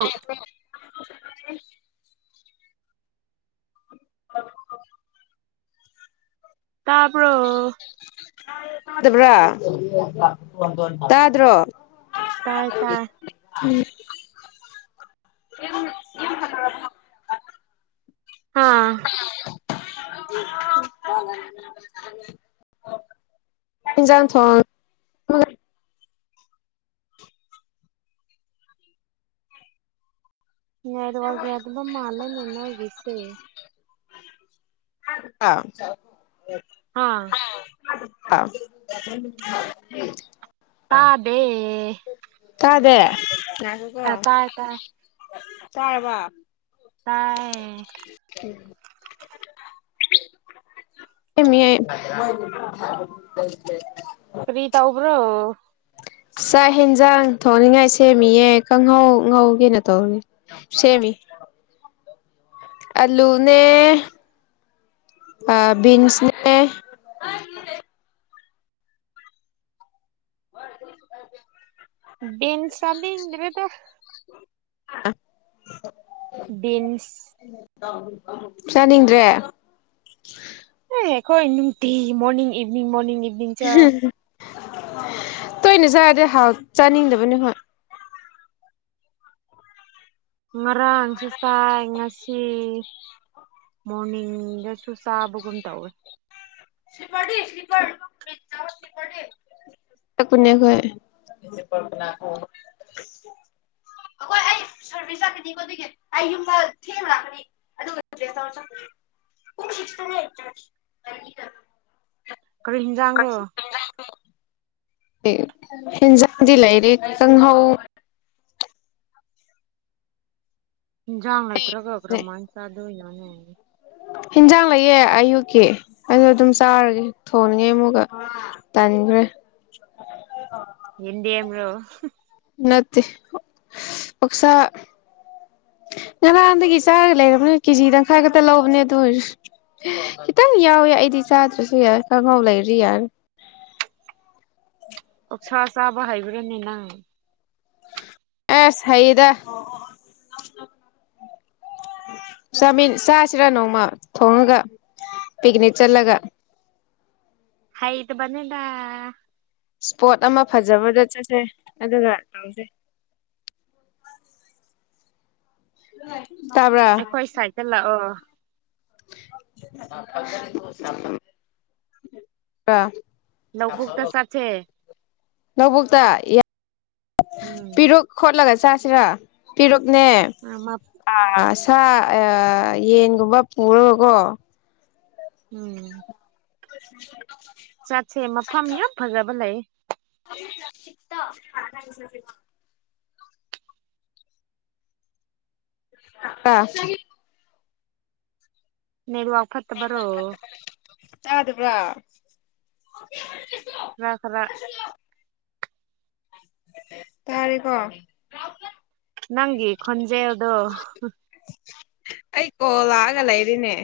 ꯑꯧ ꯑꯗ ꯍ ꯇ ꯕ꯭ꯔꯥ ꯇ꯭ꯔꯣ ꯇꯥꯏ ꯇꯥꯏ [unintelligible] ꯌꯦ ꯌꯦꯟ ꯐꯜꯕ ꯍꯥꯥ ꯍꯖꯥꯡ ꯊꯣꯡ ꯌꯥꯏꯔ ꯋꯥꯦ ꯑꯗꯨꯕ ꯃꯥꯂꯟꯅꯣ ꯁꯦ ꯑ ꯑꯥ ꯍ ꯇꯗꯦ ꯇꯥꯗꯦ ꯉ ꯀꯣ ꯇꯥꯏ ꯇꯥꯔꯔꯕ ꯇꯥꯏ ꯎꯝ ꯑꯦꯃꯤ ꯄꯔꯤꯇꯥ ꯑꯣꯕ꯭ꯔꯣ ꯆꯥꯛ ꯌꯦꯟꯁꯥꯡ ꯊꯣꯡꯅꯤꯡꯉꯥꯏ ꯁꯦꯝꯃꯤꯌꯦ ꯀꯥꯡꯪꯍꯧ ꯉꯍꯧꯒꯦꯅꯣ ꯇꯧꯅꯤꯅꯦ ꯁꯦꯃꯤ ꯑꯂꯨꯅꯦ ꯑ ꯟꯁꯅꯦ ꯍꯔ ꯀꯔꯤꯁꯨꯥꯏ ꯗꯦꯟꯁꯗꯤꯗ꯭ꯔꯦꯗ ꯑ ꯕꯤꯤꯟꯁ ꯆꯥꯅꯤꯡꯗ꯭ꯔꯦ ꯀꯣ ꯏꯅꯤꯡ ꯇꯤ ꯃꯣꯔꯅꯤꯡ ꯏꯚꯅꯤꯡ ꯃꯣꯔꯅꯤꯡ ꯏꯚꯅꯤꯡ ꯆ ꯇꯣꯏꯅ ꯆꯥꯔꯗꯤꯦ ꯍꯥꯎ ꯆꯥꯅꯤꯡꯗꯕꯅꯤ ꯍꯣꯏ ꯃꯔꯥꯡꯁꯨ ꯇꯥꯏ ꯉꯁꯤ ꯃꯣꯔꯅꯤꯡꯗꯁꯨ ꯆꯥꯕꯒꯨꯝ ꯇꯧꯋꯦ ꯁꯤꯄꯥꯀꯄ ꯀꯨꯅ ꯀ ꯑꯩꯈꯣꯏ ꯑꯩ ꯁꯔꯚꯤꯁ ꯆꯥꯛꯀꯅꯤꯀꯣ ꯑꯗꯨꯒꯤ ꯑꯩ ꯌꯨꯝꯗ ꯊꯦꯡꯕ ꯂꯥꯛꯀꯅꯤ ꯑꯗꯨꯒ ꯔꯤꯄ꯭ꯂꯦꯁ ꯇꯧꯔ ꯆ ꯈꯤꯀꯅ ꯀꯔꯤ ꯍꯤꯟꯖꯥꯡꯔꯣ ꯀꯁꯤ ꯍꯖꯗꯤ ꯂꯩꯔꯦ ꯀꯪ ꯍꯥꯎ ꯏꯟꯁꯥꯡ ꯅꯦ ꯂꯩꯇ꯭ꯔꯒ ꯕꯤꯟꯁꯅꯦ ꯀꯔꯃꯅ ꯆꯥꯗꯣꯏꯅꯣꯅꯦ ꯍꯤꯟꯖꯥꯡ ꯂꯩꯌꯦꯦ ꯑꯌꯨꯛꯀꯤ ꯑꯩꯅꯣ ꯑꯗꯨꯝ ꯆꯥꯔꯒꯦ ꯊꯣꯡꯅꯤꯡꯉꯩ ꯑꯃꯨꯛꯀ ꯇꯥꯅꯤꯡꯉꯦ ꯑ [unintelligible] ꯏꯟꯗꯤꯌꯥ꯭ꯔꯣ ꯅꯠꯇꯦ ꯑꯣꯁꯥ ꯉꯔꯥꯡꯗꯒꯤ ꯆꯥꯔꯒ ꯂꯩꯔꯕꯅꯦ ꯀꯦꯖꯤ ꯇꯪꯈꯥꯏꯥ ꯈꯛꯇ ꯂꯧꯕꯅꯦ ꯑꯗꯨ ꯑꯣꯏꯔꯁꯨ ꯈꯤꯇꯪ ꯌꯥꯎꯋꯦ ꯑꯩꯗꯤ ꯆꯥꯗ꯭ꯔꯁꯨ ꯌꯥꯏ ꯀꯥꯡꯉꯧ ꯂꯩꯔꯤ ꯌꯥꯔ [unintelligible] ꯑꯣꯛꯁꯥ ꯆꯥꯕ ꯍꯩꯕ꯭ꯔꯥꯅꯤꯅꯪ ꯑꯦ ꯁꯍꯤꯗ [unintelligible] ꯆꯥꯃꯤꯟ ꯆꯥꯁꯤꯔꯥ ꯅꯣꯡꯃ ꯊꯣꯡꯉꯒ ꯄꯤꯛꯅꯤꯛ ꯆꯠꯂꯒ ꯍꯣꯏꯠ ꯅꯤꯗ ꯏꯁꯄꯣꯠ ꯑꯃ ꯐꯖꯕꯗ ꯆꯠꯁꯦ ꯑꯗꯨꯒ ꯇꯧꯁꯩ [unintelligible] ꯎ ꯑꯩꯈꯣꯏ ꯁꯥꯏꯗꯠꯇ ꯂꯥꯛꯑꯣ ꯑ ꯂꯧꯕꯕꯨꯛ ꯇ ꯆꯦ ꯂꯧꯕꯨꯛꯇ ꯎꯝ ꯄꯤꯔꯨꯛ ꯈꯣꯠꯂꯒ ꯆꯥꯁꯤꯔꯥ ꯄꯤꯔꯛ ꯅꯦ ꯑ ꯁꯥ ꯌꯦꯟꯒꯨꯝꯕ ꯄꯨꯔꯒꯀꯣ ꯎꯝ ꯎꯝ ꯆꯠꯁꯦ ꯃꯐꯝ ꯌꯥꯝ ꯐꯖꯕ ꯂꯩ [unintelligible] ꯑꯥ ꯅꯗꯨ ꯋꯥ ꯐꯠꯇꯕꯔꯣ ꯌꯥ ꯑꯗꯨꯕ꯭ꯔꯥ ꯈꯔ ꯈꯔ ꯇꯥꯔꯦꯀꯣ ꯅꯪꯤ ꯈꯣꯟꯟꯖꯦ ꯑꯗꯨꯣ ꯑꯩ ꯀꯣ ꯂꯥꯛꯑꯒ ꯂꯩꯔꯤꯅꯦ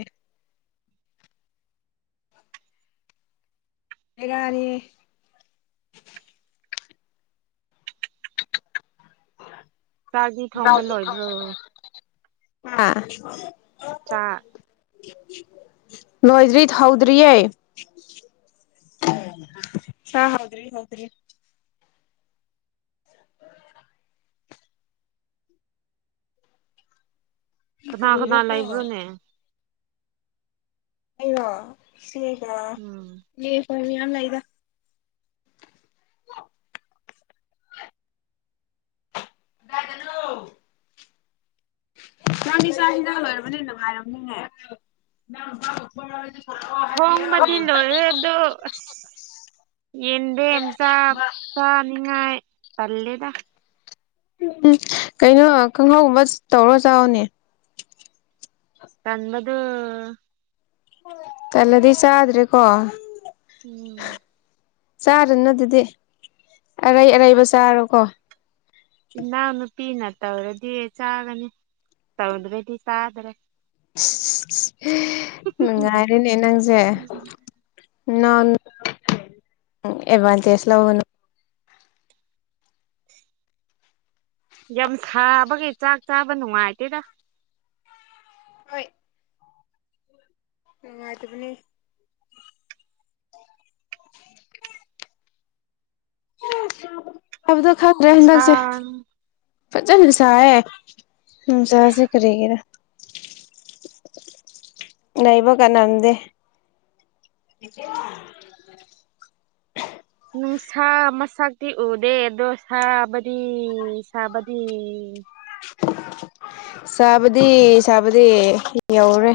ꯃꯒꯅꯤꯌꯦ ꯆꯥꯛꯗꯤ ꯊꯣꯡꯕ ꯂꯣꯏꯕ꯭ꯔꯣ ꯑꯥ ꯆꯥ ꯅꯣꯏꯗ꯭ꯔꯤ ꯊꯧꯗ꯭ꯔꯤꯑꯩ ꯍ ꯍꯥꯎꯗ꯭ꯔꯤ ꯍꯥꯎꯗ꯭ꯔꯤ [inaudible] ꯀꯅꯥ ꯀꯅꯥ ꯀꯔꯤꯔꯀꯣ ꯂꯩꯕ꯭ꯔꯣꯅꯦ ꯑꯩꯔꯣ ꯑꯩꯗ ꯁꯤꯒ ꯎꯝ ꯑꯩ ꯃꯤ ꯑꯅ ꯂꯗ [inaudible] ꯅꯪ ꯏꯁꯆꯥ ꯍꯤꯗꯥꯛ ꯂꯔꯕꯅꯤꯅ ꯅꯨꯡꯉꯥꯏꯔꯝꯅꯤꯉ ꯊꯣꯡꯕꯗꯤ ꯂꯣꯏꯔꯦ ꯑꯗꯣ ꯑꯁ ꯌꯦꯗꯦꯝꯁꯥꯥ ꯅꯤꯡꯉ ꯇꯂꯦꯗ ꯎꯝ ꯎꯝ ꯀꯩꯅꯣ ꯀꯥꯡꯍꯧꯒꯨꯝꯕ ꯇꯧꯔꯣ ꯆꯥꯎꯥꯛꯅꯦ ꯇꯝꯕꯗꯨ ꯀꯂꯗꯁ ꯑꯗꯨ꯭ꯔꯦ ꯀꯣ ꯎꯝ ꯆꯥꯔꯅ ꯑꯗꯨꯗꯤ ꯑꯔꯩ ꯑꯔꯩꯕ ꯆꯥꯔꯣꯀꯣ ꯏꯅꯥꯎ ꯅꯨꯄꯤꯅ ꯇꯧꯔꯗꯤ ꯆꯥꯒꯅꯤ ꯇꯧꯗ꯭ꯔꯗꯤ ꯆꯥꯗ꯭ꯔꯦ ꯅꯨꯡꯉꯥꯏꯔꯦꯅꯦ ꯅꯪꯁꯦ ꯎꯝ ꯅ ꯑꯦꯚꯟꯁꯁ ꯂꯒꯅ ꯌꯥꯝ ꯁꯥꯕꯈꯩ ꯆꯥꯛ ꯆꯥꯕ ꯅꯨꯡꯉꯥꯏꯇꯦꯗ ꯍꯣꯏ ꯉꯅꯨꯡꯉꯗꯨꯕꯅꯤ ꯑꯕꯗ ꯈꯔ꯭ꯔꯦ ꯁꯥ ꯍꯟꯗꯁꯦ ꯐꯖꯁꯥꯦ ꯃꯁꯥꯥꯁꯦ ꯀꯔꯤꯒꯦꯔ ꯅꯩꯕ ꯀꯥꯟꯅꯝꯗꯦ [inaudible] ꯅꯨꯡꯁꯥ ꯃꯁꯛꯇꯤ ꯎꯗꯦ ꯑꯗꯣ ꯁꯥꯕꯗꯤ ꯁꯥꯕꯗꯤ ꯆꯕꯗꯤ ꯁꯥꯕꯗꯤ ꯌꯧꯔꯦ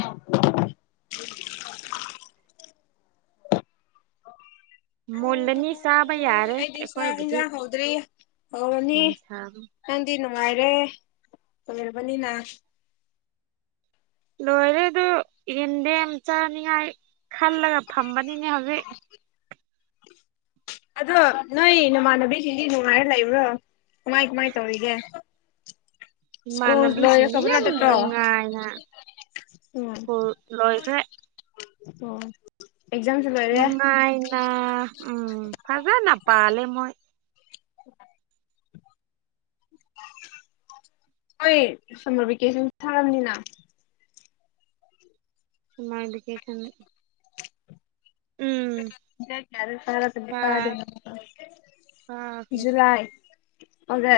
[inaudible] ꯑꯣ ꯍ ꯃꯨꯜꯂꯅꯤ ꯆꯥꯕ ꯍ ꯌꯥꯔꯦ ꯑꯩꯗꯤꯁ ꯑꯩꯈꯣꯏꯕꯨꯗꯤ ꯍꯟꯖꯥꯡ ꯍ ꯍꯧꯗ꯭ꯔꯤ ꯍꯅꯤ ꯌꯥꯝ ꯁꯥꯕ ꯅꯗꯅꯣ ꯅꯨꯡꯉꯥꯏꯔꯦ ꯐꯔꯕꯅꯤꯅ ꯂꯣꯏꯔꯦ ꯑꯗꯨ ꯌꯦꯟꯗꯦꯝ ꯆꯥꯅꯤꯉꯥꯏ ꯈꯜꯂꯒ ꯐꯝꯕꯅꯤꯅꯦ ꯍꯧꯖꯤꯛ ꯑꯗꯣ ꯅꯣꯏ ꯅꯃꯥꯟꯅꯕꯤꯁꯤꯡꯗꯤ ꯅꯨꯡꯉꯥꯏꯔ ꯂꯩꯕ꯭ꯔꯣ ꯀꯃꯥꯏ ꯀꯃꯥꯏ ꯇꯧꯒ ꯏꯃꯥꯟꯅꯕꯤꯁꯤꯡꯗꯤ ꯌꯥꯝ ꯅꯨꯡꯉꯥꯏꯅ ꯀ ꯂꯣꯏꯈꯦ ꯑꯣ ꯅꯨꯡꯉꯥꯏꯅ ꯎꯝ ꯐꯖꯥꯅ ꯄꯂꯦ ꯃꯣꯏ ꯎ ꯍꯣꯏ ꯁꯝꯃꯔ ꯚꯦꯀꯦꯁꯟ ꯊꯥꯔꯝꯅꯤꯅ ꯁꯃꯗꯨ ꯀꯦꯁꯟ ꯌꯥꯔ ꯇꯔ ꯀꯥꯗꯅ ꯍꯦ ꯑꯣꯗ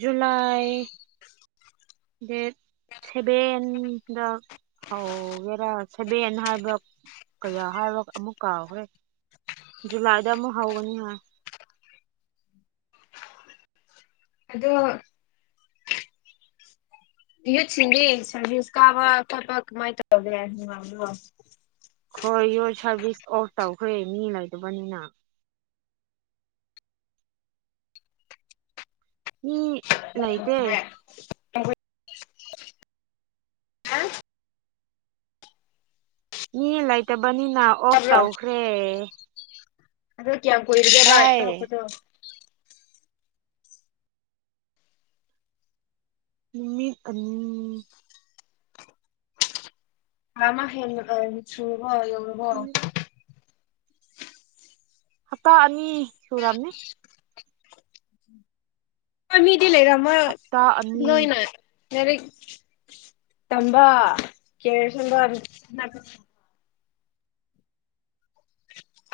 ꯖꯨꯂꯥꯏ ꯗꯦꯠ ꯁꯚꯦꯟ ꯍꯥꯎꯒꯦꯔꯥ ꯁꯕꯅ ꯍꯥꯏꯕ ꯀꯌꯥ ꯍꯥꯏꯔ ꯑꯃꯨꯛ ꯀꯥꯎꯈ꯭ꯔꯦ ꯖꯨꯂꯥꯏꯗ ꯑꯃꯨꯛ ꯍꯧꯒꯅꯤ ꯍꯥꯏ [inaudible] ꯑꯗ ꯍꯁꯤꯗꯤꯁꯀꯥꯕ ꯀꯄ ꯃꯥꯏ ꯇ ꯍꯈꯣꯏ ꯃꯤ ꯂꯩꯗꯕꯅꯤꯅ ꯃꯤ ꯂꯩꯇꯦ [unintelligible] ꯃꯤ ꯂꯩꯇꯕꯅꯤꯅ ꯑꯣꯐ ꯇꯧꯈ꯭ꯔꯦ ꯑꯗ ꯀ ꯌꯥꯝ ꯀꯣꯏꯔꯗꯦꯕ ꯑꯠꯇ ꯇꯥꯏ ꯍꯈꯗꯣ ꯅꯨꯃꯤ ꯑꯝ ꯑꯃ ꯍꯦꯔꯕꯣꯧꯕꯣ ꯍꯞꯇꯥ ꯑꯅꯤ ꯁꯨꯨꯔꯝꯅꯦ ꯃꯤꯗꯤ ꯂꯩꯦꯔꯃꯣꯏ ꯍꯞꯇꯥ ꯑꯅꯤ ꯂꯣꯏꯅ ꯃꯔꯤ ꯇꯝꯕꯥ ꯀꯦ ꯁꯝꯕ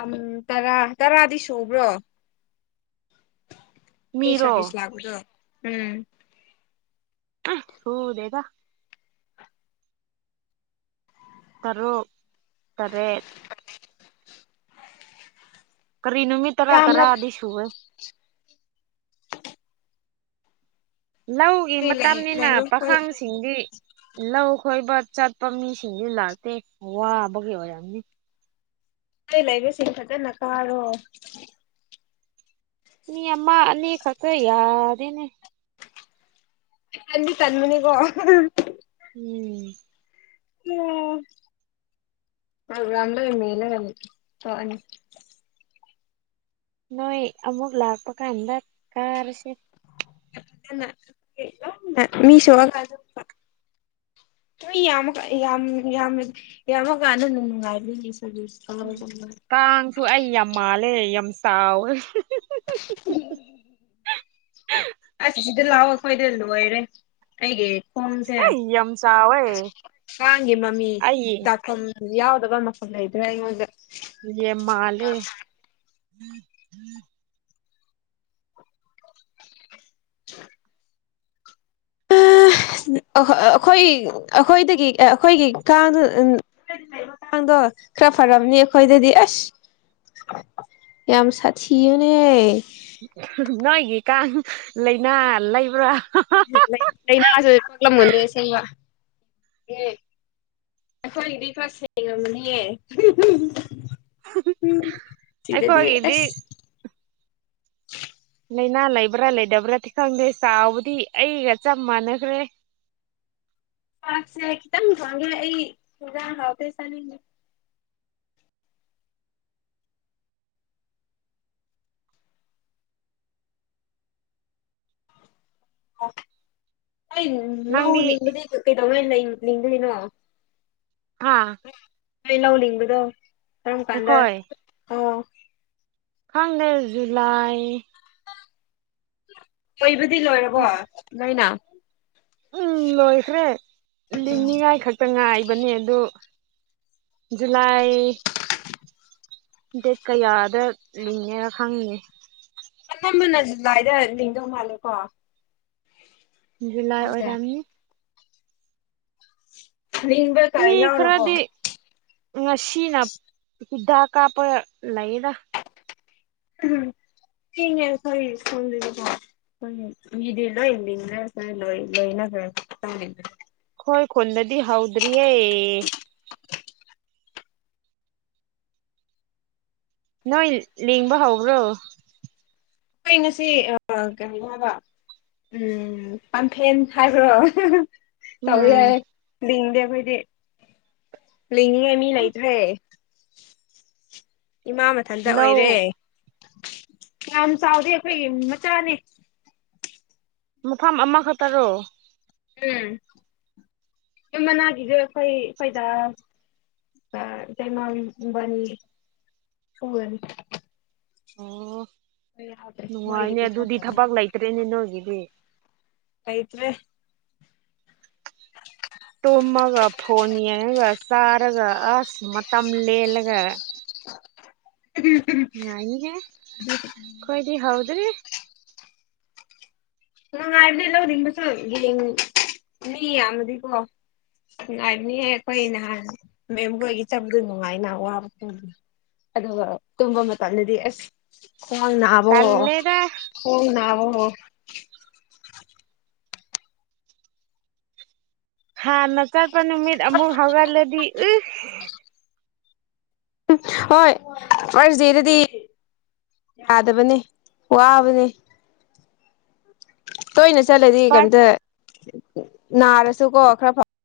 ꯝ ꯇꯔꯥ ꯇꯔꯥꯗꯤ ꯁꯨꯕ꯭ꯔꯣ ꯃꯤ ꯃꯤꯔꯣ ꯆꯕꯤꯤꯁ ꯂꯒꯗꯣ ꯎꯝ ꯍꯥ [unintelligible] ꯇꯔꯨꯛ ꯇꯔꯦꯠ ꯀꯔꯤ ꯅꯨꯃꯤꯠ ꯇꯔꯥ ꯌꯥꯝꯂ ꯇꯔꯥꯗꯤ ꯁꯨꯕꯦ ꯂꯧꯒꯤ ꯂꯩ ꯃꯇꯝꯅꯤꯅ ꯂꯩꯕ ꯈꯣꯏ ꯄꯥꯈꯪꯁꯤꯡꯗꯤ ꯂꯧ ꯀꯣꯏꯕꯥ ꯆꯠꯄ ꯃꯤꯁꯤꯡꯗꯤ ꯂꯥꯛꯇꯦ ꯋꯥꯕꯒꯤ ꯑꯣꯏꯔꯝꯅꯤ ꯀꯂꯩꯕ ꯁꯤꯊꯒ ꯅꯅꯥ ꯀꯥꯔꯣ ꯃꯤ ꯑꯃ ꯑꯅꯤ ꯈꯁꯨ ꯌꯥꯗꯦꯅꯦ ꯀꯗꯤ ꯇꯟꯃꯅꯤꯒꯣ ꯎꯝ ꯎꯝ ꯄꯒ꯭ꯔꯥꯝꯂ ꯀꯃꯦꯂ ꯀꯅꯤ ꯇꯅꯤ ꯅꯣꯏ ꯑꯃꯨꯛ ꯂꯥꯛꯄ ꯀꯥꯟꯗ ꯀꯥꯔꯁꯦ ꯃꯤ ꯁꯤꯒꯖ ꯌꯥꯝ ꯌꯥꯝ ꯌꯥꯝ ꯌꯥꯝꯃ ꯀꯥꯟꯅꯅꯨꯡ ꯅꯨꯡꯉꯥꯏ ꯀꯥꯡꯁꯨ ꯑꯩ ꯌꯥꯝ ꯃꯥꯜꯂꯦ ꯌꯥꯝ ꯆꯥꯎꯋꯦ ꯎꯝ ꯑꯥꯁ ꯁꯤꯗ ꯂꯥꯛꯑꯣ ꯑꯩ ꯈꯈꯣꯏꯗ ꯂꯣꯏꯔꯦ ꯑꯩꯒꯤ ꯐꯣꯝꯁꯦ ꯑꯩ ꯌꯥꯝ ꯆꯥꯎꯋꯦ ꯑꯉꯥꯡꯒꯤ ꯃꯃꯤ ꯑꯩ ꯗꯥꯛꯀꯝ ꯌꯥꯕꯗꯒ ꯃ ꯐꯂꯗ꯭ꯔꯦ ꯏꯉꯣꯟꯗ ꯌꯦ ꯃꯥꯂꯦ [inaudible] [unintelligible] ꯑꯩꯈꯣꯏ ꯑꯩꯈꯣꯏꯗꯒꯤ ꯑꯩꯈꯣꯏꯒꯤ ꯀꯥꯡ ꯀꯥꯡꯗꯣ ꯈꯔ ꯐꯝꯅꯤ ꯑꯩꯈꯣꯏꯗꯗꯤ ꯑꯥꯁ ꯌꯥꯝ ꯁꯥꯊꯤꯌꯅꯦ ꯅꯣꯏꯒꯤ ꯀꯥꯡ ꯂꯩꯥꯏꯅꯥ ꯂꯩꯕ꯭ꯔꯥ ꯂꯩꯥꯏꯅꯥꯁꯨ ꯀꯥꯛꯂꯝꯒꯣꯅꯦꯁꯕ ꯑꯦ ꯑꯩꯈꯣꯏꯒꯤꯗꯤꯄꯥ ꯁꯦꯡꯉꯝꯅꯤꯍ ꯎꯝ ꯊꯗꯗꯤ ꯑꯩꯈꯣꯏꯒꯤꯗꯤ ꯑꯦꯁ ꯂꯥꯏꯅꯥ ꯂꯩꯕ꯭ꯔꯥ ꯂꯩꯇꯕ꯭ꯔꯥꯗꯤ ꯈꯪꯗꯦ ꯆꯥꯎꯕꯗꯤ ꯑꯩꯒ ꯆꯞ ꯃꯥꯟꯅꯈ꯭ꯔꯦ [unintelligible] ꯄꯁꯦꯈꯤꯇꯪ ꯊꯣꯡꯒꯦ ꯑꯩ ꯊ ꯍꯥꯥꯎ ꯄꯩꯁꯥ ꯗꯤ ꯅꯪꯗꯤ ꯀꯦ ꯑꯗꯨꯅ ꯑꯥ ꯅꯣꯏ ꯂꯧ ꯂꯤꯡꯕꯗꯣ ꯀꯔꯝ ꯀꯥꯟꯗ ꯑ ꯐꯪꯗꯦꯁ ꯖꯨꯂꯥꯏ ꯀꯣꯏꯕꯗꯤ ꯂꯣꯏꯔꯕꯣ ꯅꯣꯏꯅ ꯎꯝ ꯂꯣꯏꯈ꯭ꯔꯦ ꯂꯤꯡꯅꯤꯉꯥꯏ ꯈꯛꯇ ꯉꯥꯏ ꯅꯤ ꯑꯗꯨ ꯖꯨꯂꯥꯏ ꯗꯦꯠ ꯀꯌꯥꯗ ꯂꯤꯡꯉꯦꯔ ꯈꯪꯉꯦ ꯑꯊꯝꯕꯅ ꯖꯨꯂꯥꯏꯗ ꯂꯤꯡꯗꯧ ꯃꯥꯜꯂꯦ ꯀꯣ ꯖꯨꯂꯥꯏ ꯑꯣꯏꯔꯃꯤ ꯂꯤꯡꯕ ꯀ ꯃꯤ ꯌꯥꯎꯔꯕꯣ ꯈꯔꯗꯤ ꯉꯁꯤꯅ ꯍꯤꯗꯥꯛ ꯀꯥꯄ ꯂꯩꯗ ꯑꯝ ꯁꯤꯉ ꯐꯗꯤ ꯂꯣ ꯏ ꯂ ꯏꯩꯅ ꯍ ꯆꯪꯗ ꯍꯣꯏ ꯈꯨꯟꯗꯗꯤ ꯍꯥꯎꯗꯔꯤꯑ ꯅꯣꯏ ꯂꯦꯡꯕ ꯍꯧꯕ꯭ꯔꯣ ꯑꯩꯈꯣꯏ ꯉꯁꯤ ꯀꯔꯤ ꯍꯥꯏꯕ ꯎꯝ ꯄꯥꯟꯐꯦꯟ ꯁꯥꯈ꯭ꯔꯣ ꯇꯧ ꯌꯥ ꯎꯝ ꯂꯗꯦ ꯐꯗꯤ ꯂꯤꯡꯉꯤꯉꯦ ꯃꯤ ꯂꯩꯇ꯭ꯔꯦ ꯏꯃꯥ ꯃꯊꯟꯇ ꯂꯧ ꯑꯣꯏꯔꯦ ꯌꯥꯝꯌꯥꯝ ꯆꯥꯎꯗꯦ ꯑꯩꯈꯣꯏ ꯃꯆꯥꯅꯤ ꯃꯐꯝ ꯑꯃꯈꯛꯇꯔꯣ ꯎꯝ ꯌꯥꯝꯃꯅꯒꯒ ꯐꯩ ꯐꯩꯗ ꯑ ꯀꯃꯕꯥꯅꯤ ꯁꯨꯒꯅꯤ ꯑꯣ ꯃꯣꯏꯒꯤ ꯅꯨꯡꯉꯥꯏꯅꯦ ꯑꯗꯨꯗꯤ ꯄꯤꯊꯣꯛꯈ꯭ꯔꯅꯤ ꯊꯕꯛ ꯂꯩꯇ꯭ꯔꯦꯅꯦ ꯅꯣꯏꯒꯤꯗꯤ ꯀꯩꯇ꯭ꯔꯦ ꯒ ꯁꯔꯒ ꯑꯁ ꯃ ꯃꯇꯝ ꯂꯦꯂꯒ ꯑ ꯉ ꯏꯒꯦ ꯀꯣꯏꯗ ꯍꯥꯎꯗ꯭ꯔꯔꯤ ꯅꯨꯡꯉꯥꯏꯕꯅꯤ ꯂꯧꯅꯤꯡꯕꯁꯨ ꯌꯦꯡꯅꯤ ꯌꯥꯝꯃꯗꯤꯀꯣ ꯉꯅꯨꯡꯉꯥꯏꯅꯤꯍ ꯑꯩꯈꯣꯏ ꯅꯍꯥꯟ ꯃꯦꯝꯕꯣꯏꯒꯤ ꯆꯠꯗꯣꯏ ꯅꯨꯡꯉꯥꯏꯅꯍ ꯋꯥꯕ ꯑꯗ ꯋꯥ ꯇꯨꯝꯝꯕ ꯃꯥꯟꯂꯗꯤ ꯑꯦꯁ ꯐꯣꯟꯅꯕꯣ ꯇꯜꯂꯦꯗ ꯐꯣꯟꯅꯕꯣ ꯍꯥ ꯅꯆꯔꯄ ꯅꯨꯃꯤꯠ ꯑꯃꯃꯨꯛ ꯍꯋꯥꯒꯥꯂ ꯎ ꯎ ꯍꯣꯏ ꯐꯥꯔꯁ ꯗꯦꯗꯗꯤ ꯌꯥꯗꯕꯅꯦ ꯋꯥꯕꯅꯦ ꯇꯣꯏꯅ ꯆꯠꯂꯗꯤ ꯎꯄꯥꯏ ꯀꯩꯝꯇ ꯅꯥꯔꯁꯨꯀꯣ ꯈꯔ